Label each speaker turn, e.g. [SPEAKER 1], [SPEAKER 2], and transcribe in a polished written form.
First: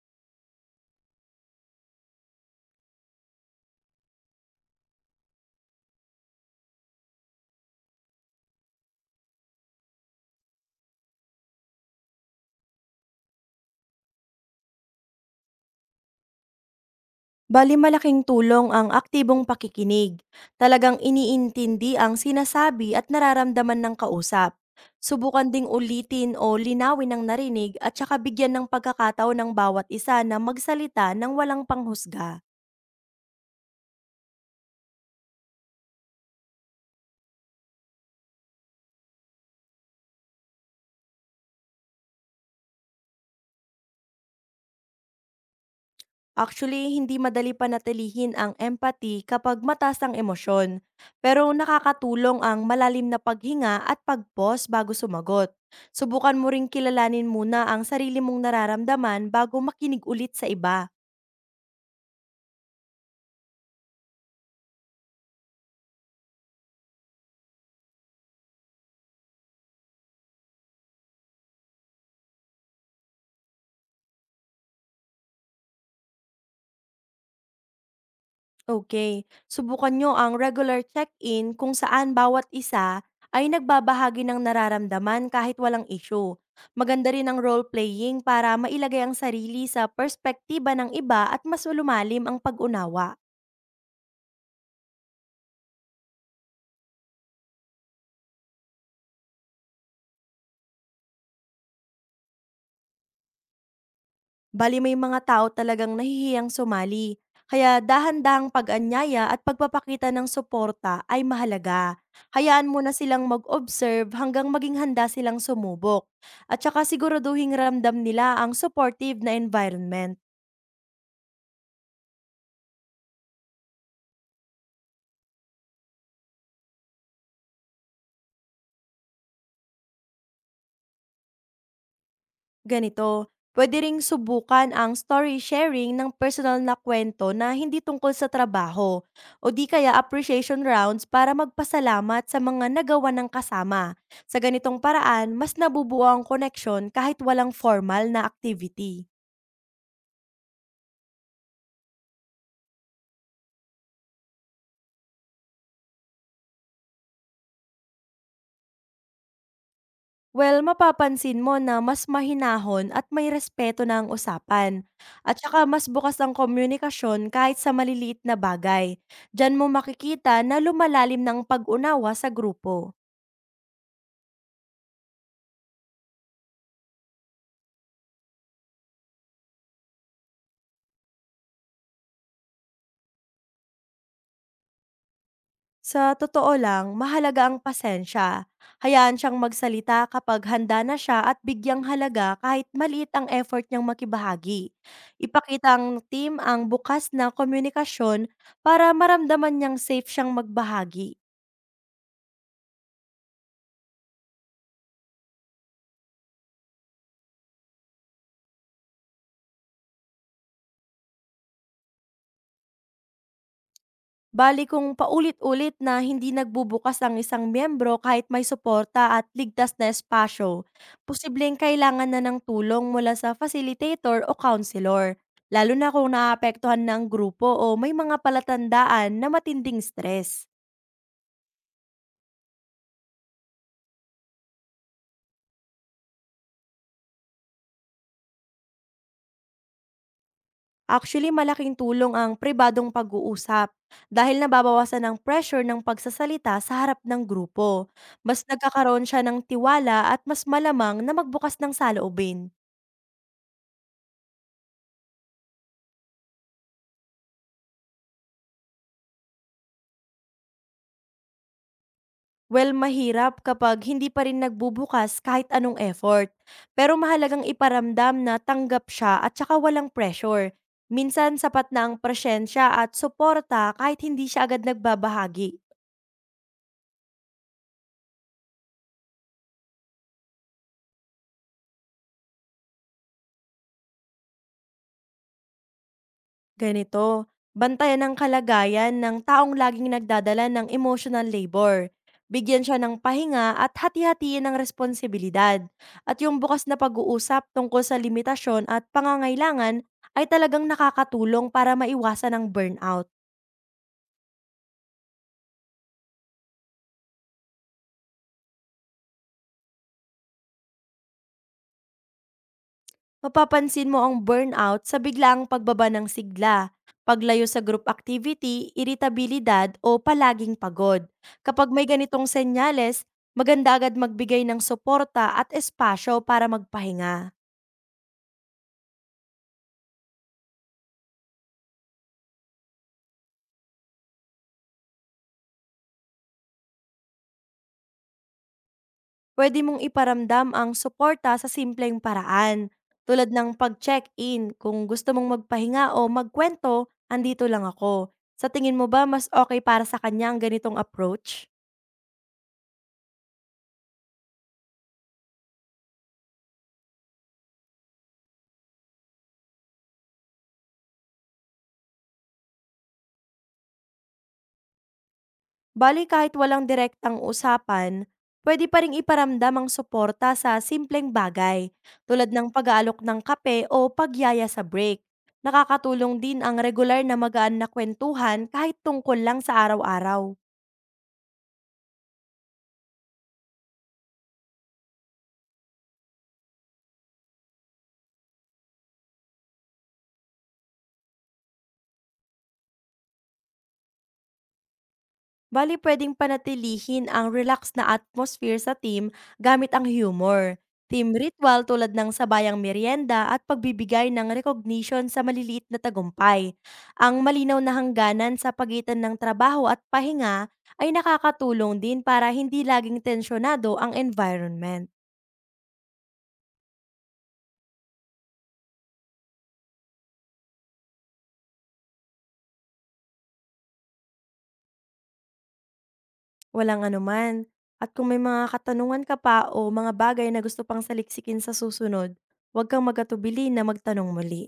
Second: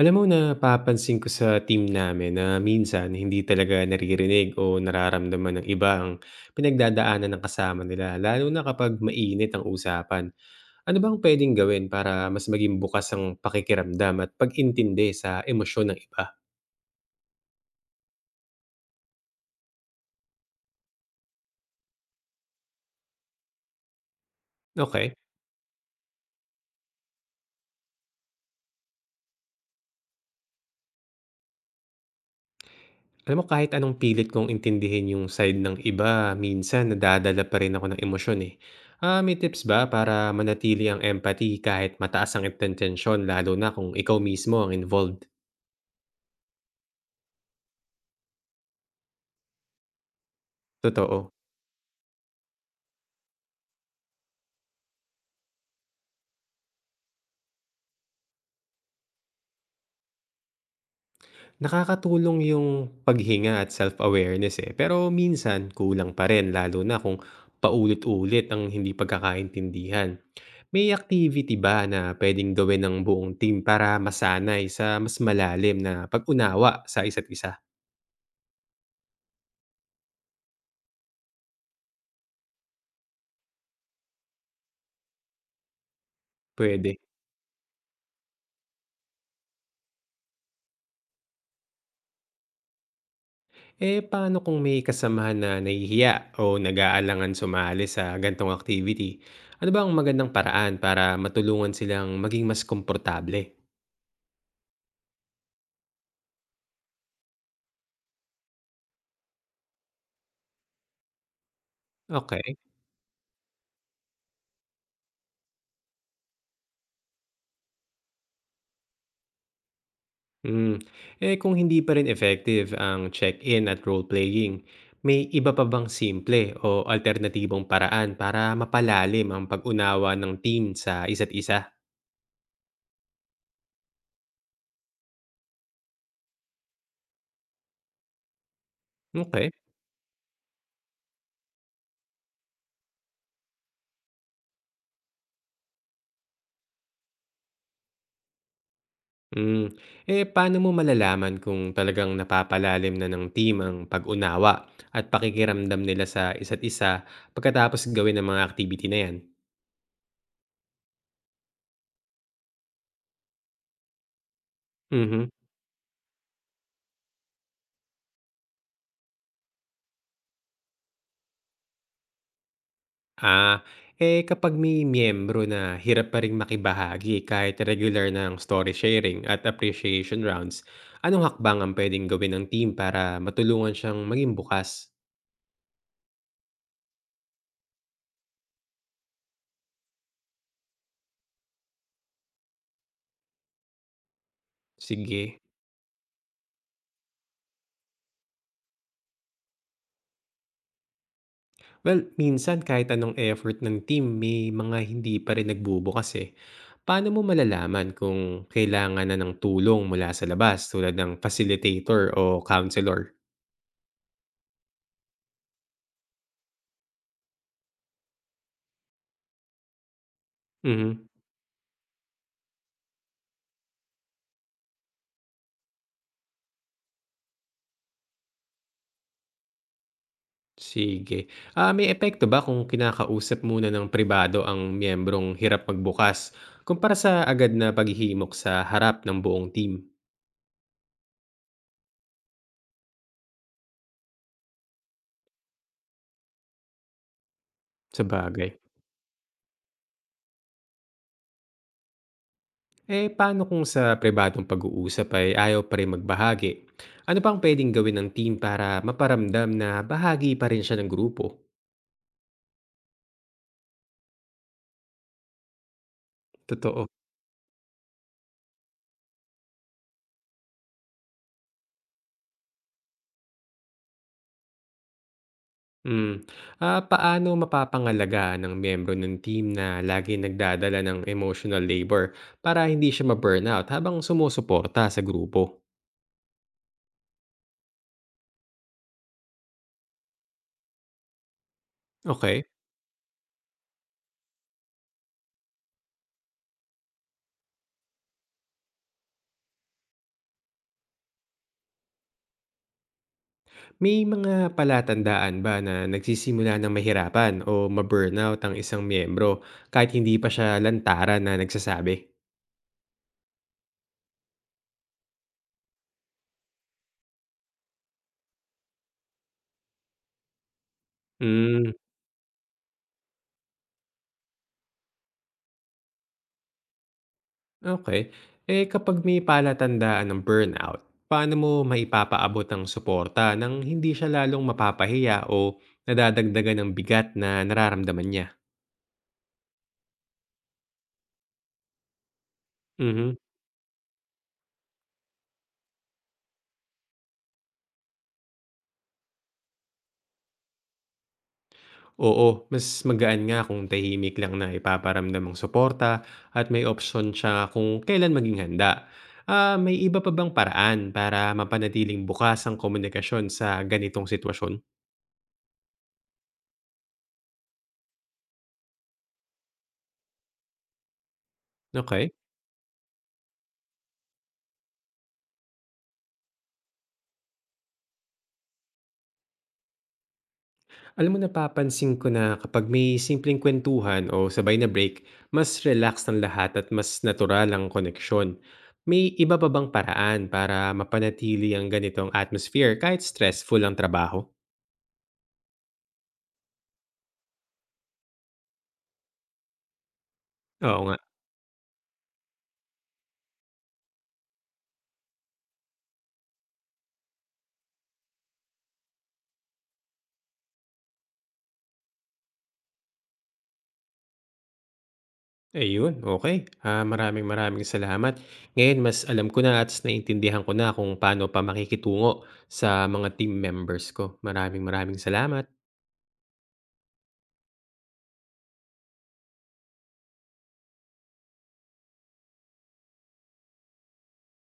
[SPEAKER 1] Alam mo, napapansin ko sa team namin na minsan hindi talaga naririnig o nararamdaman ng iba ang pinagdadaanan ng kasama nila, lalo na kapag mainit ang usapan. Ano bang pwedeng gawin para mas maging bukas ang pakikiramdam at pag-intindi sa emosyon ng iba?
[SPEAKER 2] Bali malaking tulong ang aktibong pakikinig. Talagang iniintindi ang sinasabi at nararamdaman ng kausap.
[SPEAKER 1] Okay.
[SPEAKER 2] Subukan ding ulitin o linawin ang narinig at saka bigyan ng pagkakatao ng bawat isa na magsalita ng walang panghusga.
[SPEAKER 1] Alam mo, kahit anong pilit kong intindihin yung side ng iba, minsan nadadala pa rin ako ng emosyon eh. May tips ba para manatili ang empathy kahit mataas ang intention, lalo na kung ikaw mismo ang involved?
[SPEAKER 2] Actually, hindi madali panatilihin ang empathy kapag mataas ang emosyon.
[SPEAKER 1] Totoo.
[SPEAKER 2] Pero nakakatulong ang malalim na paghinga at pag-pause bago sumagot. Subukan mo ring kilalanin muna ang sarili mong nararamdaman bago makinig ulit sa iba.
[SPEAKER 1] Nakakatulong yung paghinga at self-awareness eh, pero minsan kulang pa rin lalo na kung paulit-ulit ang hindi pagkakaintindihan. May activity ba na pwedeng gawin ng buong team para masanay sa mas malalim na pag-unawa sa isa't isa?
[SPEAKER 2] Okay, subukan nyo ang regular check-in kung saan bawat isa ay nagbabahagi ng nararamdaman kahit walang issue.
[SPEAKER 1] Pwede.
[SPEAKER 2] Maganda rin ang role-playing para mailagay ang sarili sa perspektiba ng iba at mas lumalim ang pag-unawa.
[SPEAKER 1] Eh paano kung may kasamahan na nahihiya o nag-aalangan sumali sa gantong activity? Ano ba ang magandang paraan para matulungan silang maging mas komportable?
[SPEAKER 2] Bali may mga tao talagang nahihiyang sumali, kaya dahan-dahang pag-anyaya at pagpapakita ng suporta ay mahalaga.
[SPEAKER 1] Okay.
[SPEAKER 2] Hayaan mo na silang mag-observe hanggang maging handa silang sumubok. At saka siguraduhin ramdam nila ang supportive na environment.
[SPEAKER 1] Hmm, kung hindi pa rin effective ang check-in at role-playing, may iba pa bang simple o alternatibong paraan para mapalalim ang pag-unawa ng team sa isa't isa?
[SPEAKER 2] Ganito, pwede ring subukan ang story sharing ng personal na kwento na hindi tungkol sa trabaho o
[SPEAKER 1] Okay?
[SPEAKER 2] di kaya appreciation rounds para magpasalamat sa mga nagawa ng kasama. Sa ganitong paraan, mas nabubuo ang koneksyon kahit walang formal na activity.
[SPEAKER 1] Hmm, Paano mo malalaman kung talagang napapalalim na ng team ang pag-unawa at pakikiramdam nila sa isa't isa pagkatapos gawin ang mga activity na 'yan?
[SPEAKER 2] Well, mapapansin mo na mas mahinahon at may respeto na ang usapan.
[SPEAKER 1] Mhm.
[SPEAKER 2] At saka mas bukas ang komunikasyon kahit sa maliliit na bagay. Diyan mo makikita na lumalalim ng pag-unawa sa grupo.
[SPEAKER 1] Ah, Kapag may miyembro na hirap pa ring makibahagi kahit regular ng story sharing at appreciation rounds, anong hakbang ang pwedeng gawin ng team para matulungan siyang maging bukas?
[SPEAKER 2] Sa totoo lang, mahalaga ang pasensya. Hayaan siyang magsalita kapag handa na siya at bigyang halaga kahit maliit ang effort niyang makibahagi.
[SPEAKER 1] Sige.
[SPEAKER 2] Ipakita ang team ang bukas na komunikasyon para maramdaman niyang safe siyang magbahagi.
[SPEAKER 1] Well, minsan kahit anong effort ng team, may mga hindi pa rin nagbubukas eh. Paano mo malalaman kung kailangan na ng tulong mula sa labas tulad ng facilitator o counselor?
[SPEAKER 2] Bale kung paulit-ulit na hindi nagbubukas ang isang miyembro kahit may suporta at ligtas na espasyo,
[SPEAKER 1] Mhm.
[SPEAKER 2] posibleng kailangan na ng tulong mula sa facilitator o counselor, lalo na kung naapektuhan ng grupo o may mga palatandaan na matinding stress.
[SPEAKER 1] Sige. May epekto ba kung kinakausap muna ng pribado ang miyembrong hirap magbukas kumpara sa agad na paghihimok sa harap ng buong team?
[SPEAKER 2] Actually, malaking tulong ang pribadong pag-uusap dahil nababawasan ang pressure ng pagsasalita sa harap ng grupo.
[SPEAKER 1] Sa
[SPEAKER 2] Mas
[SPEAKER 1] bagay?
[SPEAKER 2] nagkakaroon siya ng tiwala at mas malamang na magbukas ng saloobin.
[SPEAKER 1] Paano kung sa pribadong pag-uusap ay ayaw pa rin magbahagi? Ano pang pwedeng gawin ng team para maparamdam na bahagi pa rin siya ng grupo?
[SPEAKER 2] Well, mahirap kapag hindi pa rin nagbubukas kahit anong effort.
[SPEAKER 1] Totoo.
[SPEAKER 2] Pero mahalagang iparamdam na tanggap siya at saka walang pressure. Minsan sapat na ang presensya at suporta kahit hindi siya agad nagbabahagi.
[SPEAKER 1] Mm. Paano mapapangalagaan ng miyembro ng team na lagi nagdadala ng emotional labor para hindi siya ma-burnout habang sumusuporta sa grupo?
[SPEAKER 2] Ganito, bantayan ang kalagayan ng taong laging nagdadala ng emotional labor.
[SPEAKER 1] Okay.
[SPEAKER 2] Bigyan siya ng pahinga at hati-hatiin ng responsibilidad. At yung bukas na pag-uusap tungkol sa limitasyon at pangangailangan ay talagang nakakatulong para maiwasan ang burnout.
[SPEAKER 1] May mga palatandaan ba na nagsisimula ng mahirapan o ma-burnout ang isang miyembro kahit hindi pa siya lantaran na nagsasabi?
[SPEAKER 2] Mapapansin mo ang burnout sa biglaang pagbaba ng sigla, paglayo sa group activity, iritabilidad o palaging pagod. Kapag
[SPEAKER 1] Hmm,
[SPEAKER 2] may ganitong senyales, maganda agad magbigay ng suporta at espasyo para magpahinga.
[SPEAKER 1] okey. Kapag may palatandaan ng burnout, paano mo maipapaabot ang suporta nang hindi siya lalong mapapahiya o nadadagdagan ng bigat na nararamdaman niya?
[SPEAKER 2] Pwede mong iparamdam ang suporta sa simpleng paraan,
[SPEAKER 1] Mhm.
[SPEAKER 2] tulad ng pag-check-in kung gusto mong magpahinga o magkwento, andito lang ako. Sa tingin mo ba mas okay para sa kanya ang ganitong approach?
[SPEAKER 1] Oo, mas magaan nga kung tahimik lang na ipaparamdam ang suporta at may opsyon siya kung kailan maging handa. May iba pa bang paraan para mapanatiling bukas ang komunikasyon sa ganitong sitwasyon?
[SPEAKER 2] Bale kahit walang direktang usapan, pwede pa ring iparamdam ang suporta sa simpleng bagay,
[SPEAKER 1] Okay.
[SPEAKER 2] tulad ng pag-aalok ng kape o pagyaya sa break. Nakakatulong din ang regular na magaan na kwentuhan kahit tungkol lang sa araw-araw.
[SPEAKER 1] Alam mo, napapansin ko na kapag may simpleng kwentuhan o sabay na break, mas relax ng lahat at mas natural ang koneksyon. May iba pa bang paraan para mapanatili ang ganitong atmosphere kahit stressful ang trabaho?
[SPEAKER 2] Bale puwedeng panatilihin ang relax na atmosphere sa team gamit ang humor,
[SPEAKER 1] Oo nga.
[SPEAKER 2] team ritual tulad ng sabayang merienda at pagbibigay ng recognition sa maliliit na tagumpay. Ang malinaw na hangganan sa pagitan ng trabaho at pahinga ay nakakatulong din para hindi laging tensyonado ang environment.
[SPEAKER 1] Ayun, okay. Maraming maraming salamat. Ngayon mas alam ko na at mas naintindihan ko na kung paano pa makikitungo sa mga team members ko. Maraming maraming salamat.
[SPEAKER 2] Walang anuman. At kung may mga katanungan ka pa o mga bagay na gusto pang saliksikin sa susunod, huwag kang magatubili na magtanong muli.